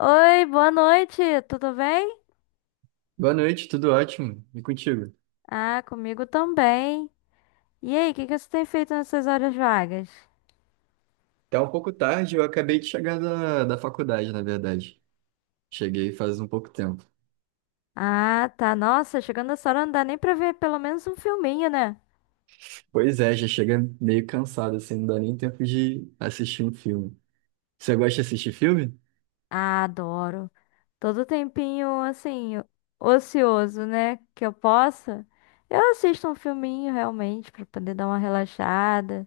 Oi, boa noite, tudo bem? Boa noite, tudo ótimo. E contigo? Ah, comigo também. E aí, o que que você tem feito nessas horas vagas? Tá um pouco tarde, eu acabei de chegar da faculdade, na verdade. Cheguei faz um pouco tempo. Ah, tá. Nossa, chegando essa hora não dá nem pra ver pelo menos um filminho, né? Pois é, já chega meio cansado, assim, não dá nem tempo de assistir um filme. Você gosta de assistir filme? Ah, adoro. Todo tempinho, assim, ocioso, né? Que eu possa. Eu assisto um filminho realmente pra poder dar uma relaxada.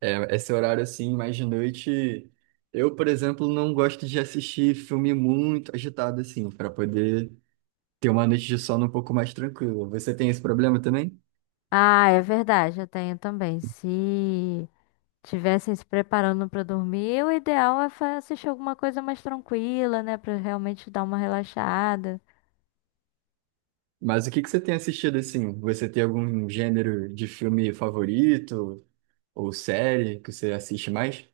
É, esse horário, assim, mais de noite. Eu, por exemplo, não gosto de assistir filme muito agitado, assim, para poder ter uma noite de sono um pouco mais tranquila. Você tem esse problema também? Ah, é verdade, eu tenho também. Se estivessem se preparando para dormir, o ideal é assistir alguma coisa mais tranquila, né, pra realmente dar uma relaxada. Mas o que que você tem assistido assim? Você tem algum gênero de filme favorito? Ou série que você assiste mais?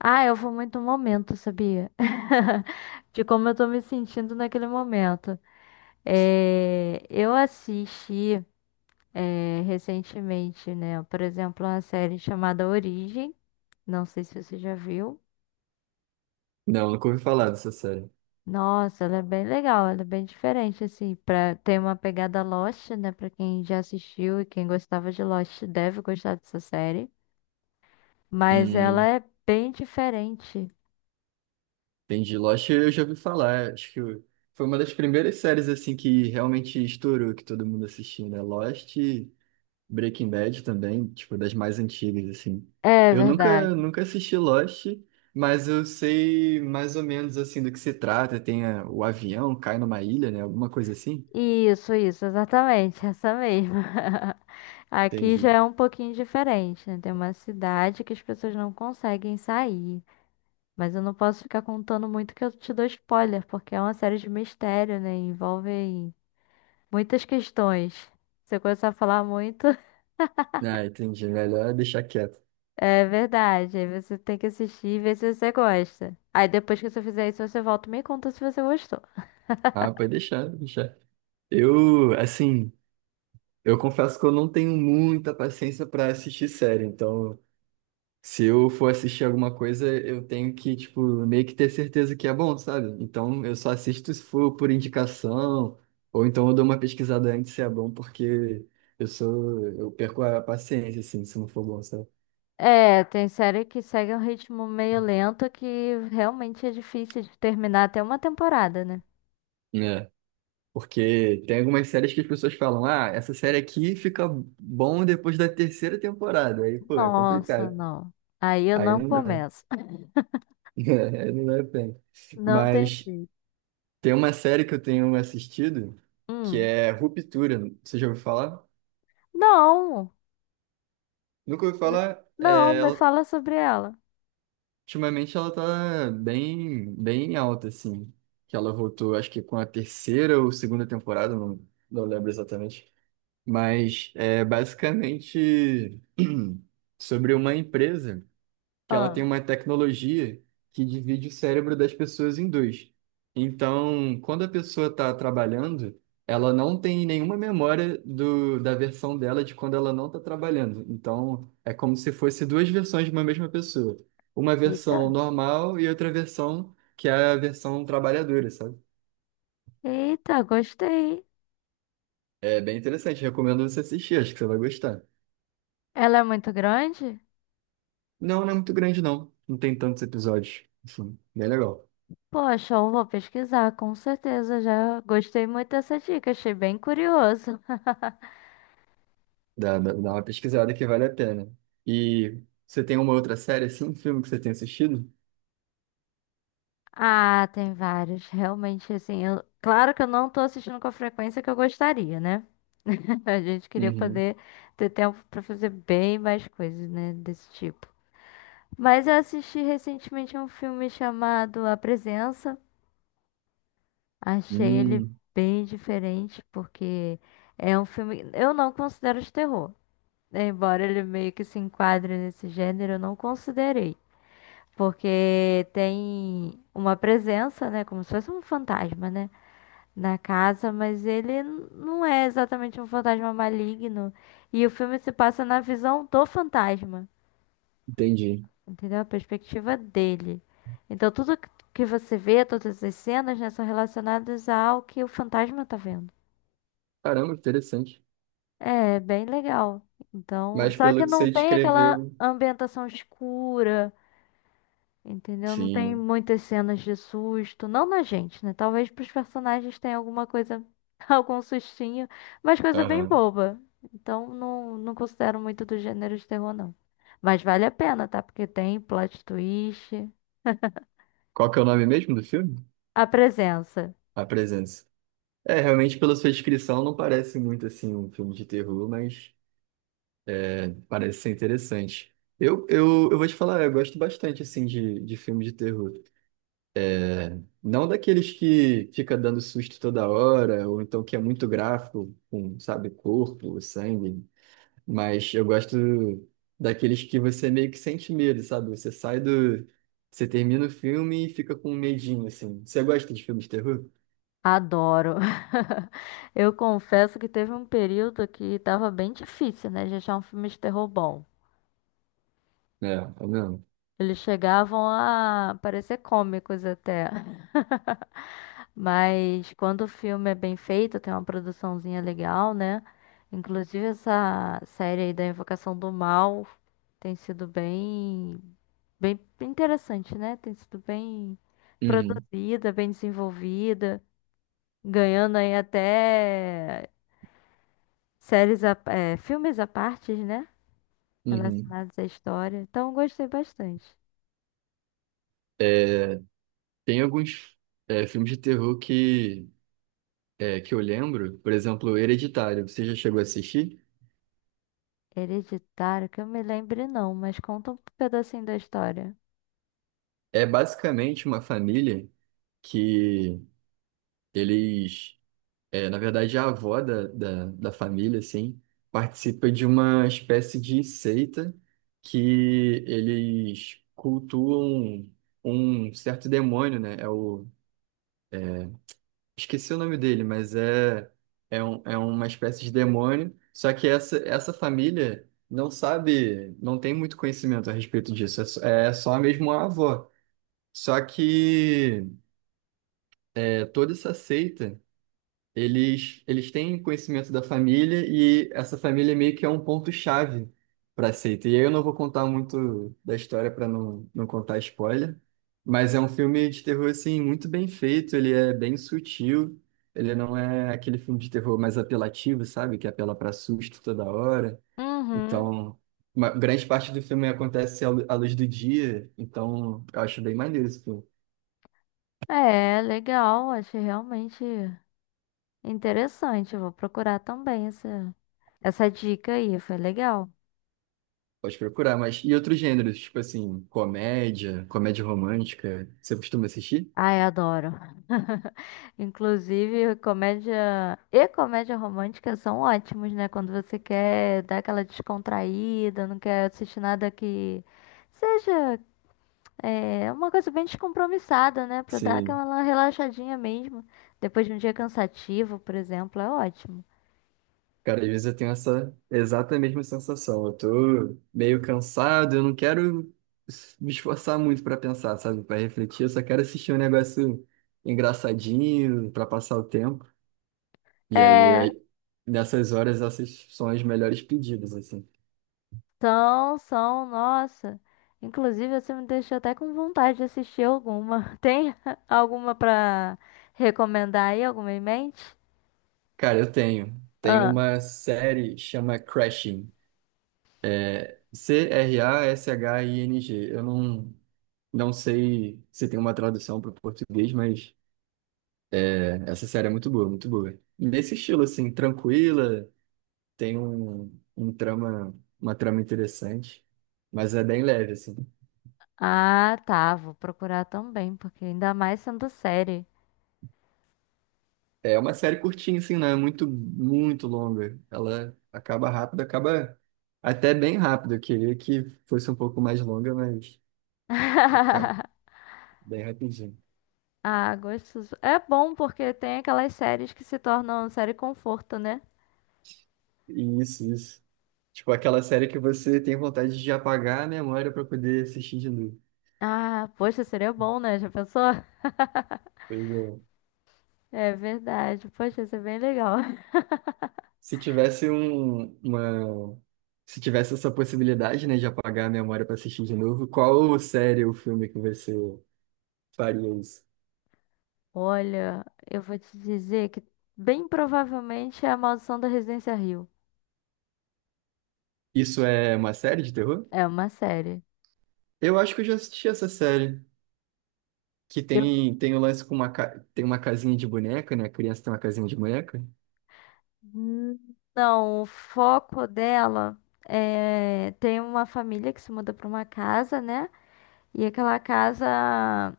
Ah, eu vou muito no momento, sabia? De como eu tô me sentindo naquele momento. Eu assisti recentemente, né, por exemplo, uma série chamada Origem. Não sei se você já viu. Não, nunca ouvi falar dessa série. Nossa, ela é bem legal, ela é bem diferente, assim, pra ter uma pegada Lost, né? Pra quem já assistiu e quem gostava de Lost deve gostar dessa série. Mas ela Hum, é bem diferente. entendi. Lost eu já ouvi falar. Acho que foi uma das primeiras séries assim que realmente estourou, que todo mundo assistiu, né? Lost e Breaking Bad também, tipo, das mais antigas, assim. É Eu verdade. nunca, nunca assisti Lost, mas eu sei mais ou menos assim do que se trata. Tem o avião, cai numa ilha, né? Alguma coisa assim. Isso, exatamente, essa mesma. Aqui já Entendi. é um pouquinho diferente, né? Tem uma cidade que as pessoas não conseguem sair. Mas eu não posso ficar contando muito que eu te dou spoiler, porque é uma série de mistério, né? Envolve muitas questões. Você começar a falar muito, Ah, entendi. Melhor deixar quieto. é verdade. Aí você tem que assistir e ver se você gosta. Aí depois que você fizer isso, você volta e me conta se você gostou. Ah, pode deixar, pode deixar. Eu, assim. Eu confesso que eu não tenho muita paciência pra assistir série, então se eu for assistir alguma coisa, eu tenho que, tipo, meio que ter certeza que é bom, sabe? Então eu só assisto se for por indicação, ou então eu dou uma pesquisada antes se é bom, porque eu perco a paciência, assim, se não for bom, sabe? É, tem série que segue um ritmo meio lento que realmente é difícil de terminar até uma temporada, né? É. Porque tem algumas séries que as pessoas falam, ah, essa série aqui fica bom depois da terceira temporada. Aí, pô, é Nossa, complicado. não. Aí eu Aí não não dá. começo. Aí não dá pena. Não tem Mas. jeito. Tem uma série que eu tenho assistido que Hum. é Ruptura. Você já ouviu falar? Não. Nunca ouvi Me- falar. Não, É, me ela- fala sobre ela. ultimamente ela tá bem alta, assim. Que ela voltou, acho que com a terceira ou segunda temporada, não lembro exatamente. Mas é basicamente sobre uma empresa que ela tem Ah. uma tecnologia que divide o cérebro das pessoas em dois. Então, quando a pessoa está trabalhando, ela não tem nenhuma memória da versão dela de quando ela não está trabalhando. Então, é como se fosse duas versões de uma mesma pessoa. Uma Eita. versão normal e outra versão que é a versão trabalhadora, sabe? Eita, gostei. É bem interessante, recomendo você assistir, acho que você vai gostar. Ela é muito grande? Não, não é muito grande, não. Não tem tantos episódios. Enfim, bem legal. Poxa, eu vou pesquisar, com certeza. Já gostei muito dessa dica, achei bem curioso. Dá uma pesquisada que vale a pena. E você tem uma outra série, assim, um filme que você tem assistido? Ah, tem vários. Realmente, assim, claro que eu não tô assistindo com a frequência que eu gostaria, né? A gente queria Uhum. poder ter tempo pra fazer bem mais coisas, né, desse tipo. Mas eu assisti recentemente um filme chamado A Presença. Achei ele Hum, bem diferente, porque é um filme. Eu não considero de terror. Embora ele meio que se enquadre nesse gênero, eu não considerei. Porque tem uma presença, né? Como se fosse um fantasma, né? Na casa, mas ele não é exatamente um fantasma maligno. E o filme se passa na visão do fantasma, entendi. entendeu? A perspectiva dele. Então, tudo que você vê, todas as cenas, né, são relacionadas ao que o fantasma tá vendo. Caramba, interessante. É, bem legal. Então, Mas só pelo que que não você tem aquela descreveu. ambientação escura. Entendeu? Não tem Sim. muitas cenas de susto, não na gente, né? Talvez pros personagens tenha alguma coisa, algum sustinho, mas coisa bem Aham. boba. Então não, não considero muito do gênero de terror, não. Mas vale a pena, tá? Porque tem plot twist. Qual que é o nome mesmo do filme? A presença. A Presença. É, realmente, pela sua descrição, não parece muito assim um filme de terror, mas parece ser interessante. Eu vou te falar, eu gosto bastante assim de filme de terror. Não daqueles que fica dando susto toda hora, ou então que é muito gráfico, com, sabe, corpo, sangue. Mas eu gosto daqueles que você meio que sente medo, sabe? Você sai do. Você termina o filme e fica com um medinho, assim. Você gosta de filmes de terror? Adoro. Eu confesso que teve um período que tava bem difícil, né, de achar um filme de terror bom. É, é mesmo. Eles chegavam a parecer cômicos até. Mas quando o filme é bem feito, tem uma produçãozinha legal, né? Inclusive essa série aí da Invocação do Mal tem sido bem, bem interessante, né? Tem sido bem Uhum, produzida, bem desenvolvida, ganhando aí até séries, filmes à parte, né? uhum. Relacionados à história. Então eu gostei bastante. É, tem alguns filmes de terror é, que eu lembro, por exemplo, Hereditário. Você já chegou a assistir? Hereditário, que eu me lembre não, mas conta um pedacinho da história. É basicamente uma família que eles é, na verdade, a avó da família, assim, participa de uma espécie de seita que eles cultuam um certo demônio, né? É o... Esqueci o nome dele, mas é uma espécie de demônio. Só que essa família não sabe, não tem muito conhecimento a respeito disso. É só mesmo a avó. Só que é, toda essa seita. Eles têm conhecimento da família e essa família meio que é um ponto-chave para a seita. E aí eu não vou contar muito da história para não contar spoiler, mas é um filme de terror assim muito bem feito, ele é bem sutil, ele não é aquele filme de terror mais apelativo, sabe? Que apela para susto toda hora. Uhum. Então, uma grande parte do filme acontece à luz do dia, então eu acho bem maneiro esse filme. É, legal, achei realmente interessante. Vou procurar também essa dica aí, foi legal. Pode procurar, mas e outros gêneros, tipo assim, comédia, comédia romântica, você costuma assistir? Ai, adoro. Inclusive, comédia e comédia romântica são ótimos, né? Quando você quer dar aquela descontraída, não quer assistir nada que seja uma coisa bem descompromissada, né? Pra dar Sim. aquela relaxadinha mesmo. Depois de um dia cansativo, por exemplo, é ótimo. Cara, às vezes eu tenho essa exata mesma sensação. Eu tô meio cansado, eu não quero me esforçar muito pra pensar, sabe? Pra refletir, eu só quero assistir um negócio engraçadinho pra passar o tempo. E aí, É. aí, nessas horas, essas são as melhores pedidas, assim. São, são, nossa. Inclusive, você me deixou até com vontade de assistir alguma. Tem alguma pra recomendar aí? Alguma em mente? Cara, eu tenho. Tem Ah, uma série chama Crashing. Crashing. Eu não, Não sei se tem uma tradução para o português, mas é, essa série é muito boa, muito boa. Nesse estilo, assim, tranquila, tem um trama, uma trama interessante, mas é bem leve, assim. ah, tá. Vou procurar também, porque ainda mais sendo série. É uma série curtinha, assim, não é muito longa. Ela acaba rápido, acaba até bem rápido. Eu queria que fosse um pouco mais longa, mas acaba bem rapidinho. Ah, gostoso. É bom porque tem aquelas séries que se tornam série conforto, né? Isso, isso. Tipo aquela série que você tem vontade de apagar a memória para poder assistir de novo. Ah, poxa, seria bom, né? Já pensou? Pois é. É verdade. Poxa, isso é bem legal. Se tivesse se tivesse essa possibilidade, né, de apagar a memória para assistir de novo, qual série ou filme que você faria isso? Olha, eu vou te dizer que bem provavelmente é A Maldição da Residência Rio. Isso é uma série de terror? É uma série. Eu acho que eu já assisti essa série, que Eu... tem o lance com uma tem uma casinha de boneca, né? A criança tem uma casinha de boneca. Hum, não, o foco dela é... Tem uma família que se muda para uma casa, né? E aquela casa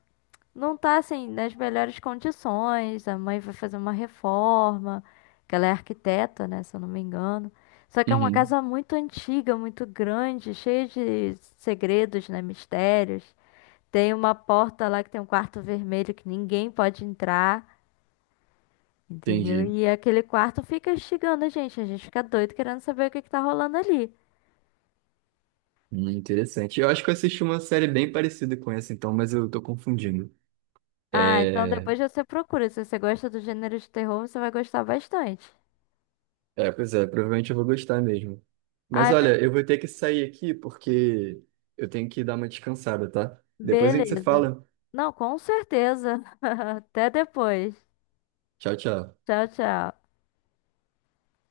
não tá, assim, nas melhores condições. A mãe vai fazer uma reforma, que ela é arquiteta, né? Se eu não me engano. Só que é uma Uhum, casa muito antiga, muito grande, cheia de segredos, né? Mistérios. Tem uma porta lá que tem um quarto vermelho que ninguém pode entrar, entendeu? entendi. E aquele quarto fica instigando a gente fica doido querendo saber o que que tá rolando ali. Interessante. Eu acho que eu assisti uma série bem parecida com essa, então, mas eu tô confundindo. Ah, então depois você procura. Se você gosta do gênero de terror, você vai gostar bastante. É, pois é, provavelmente eu vou gostar mesmo. Mas Ai, mas olha, eu vou ter que sair aqui porque eu tenho que dar uma descansada, tá? Depois a gente se beleza. fala. Não, com certeza. Até depois. Tchau, tchau. Tchau, tchau.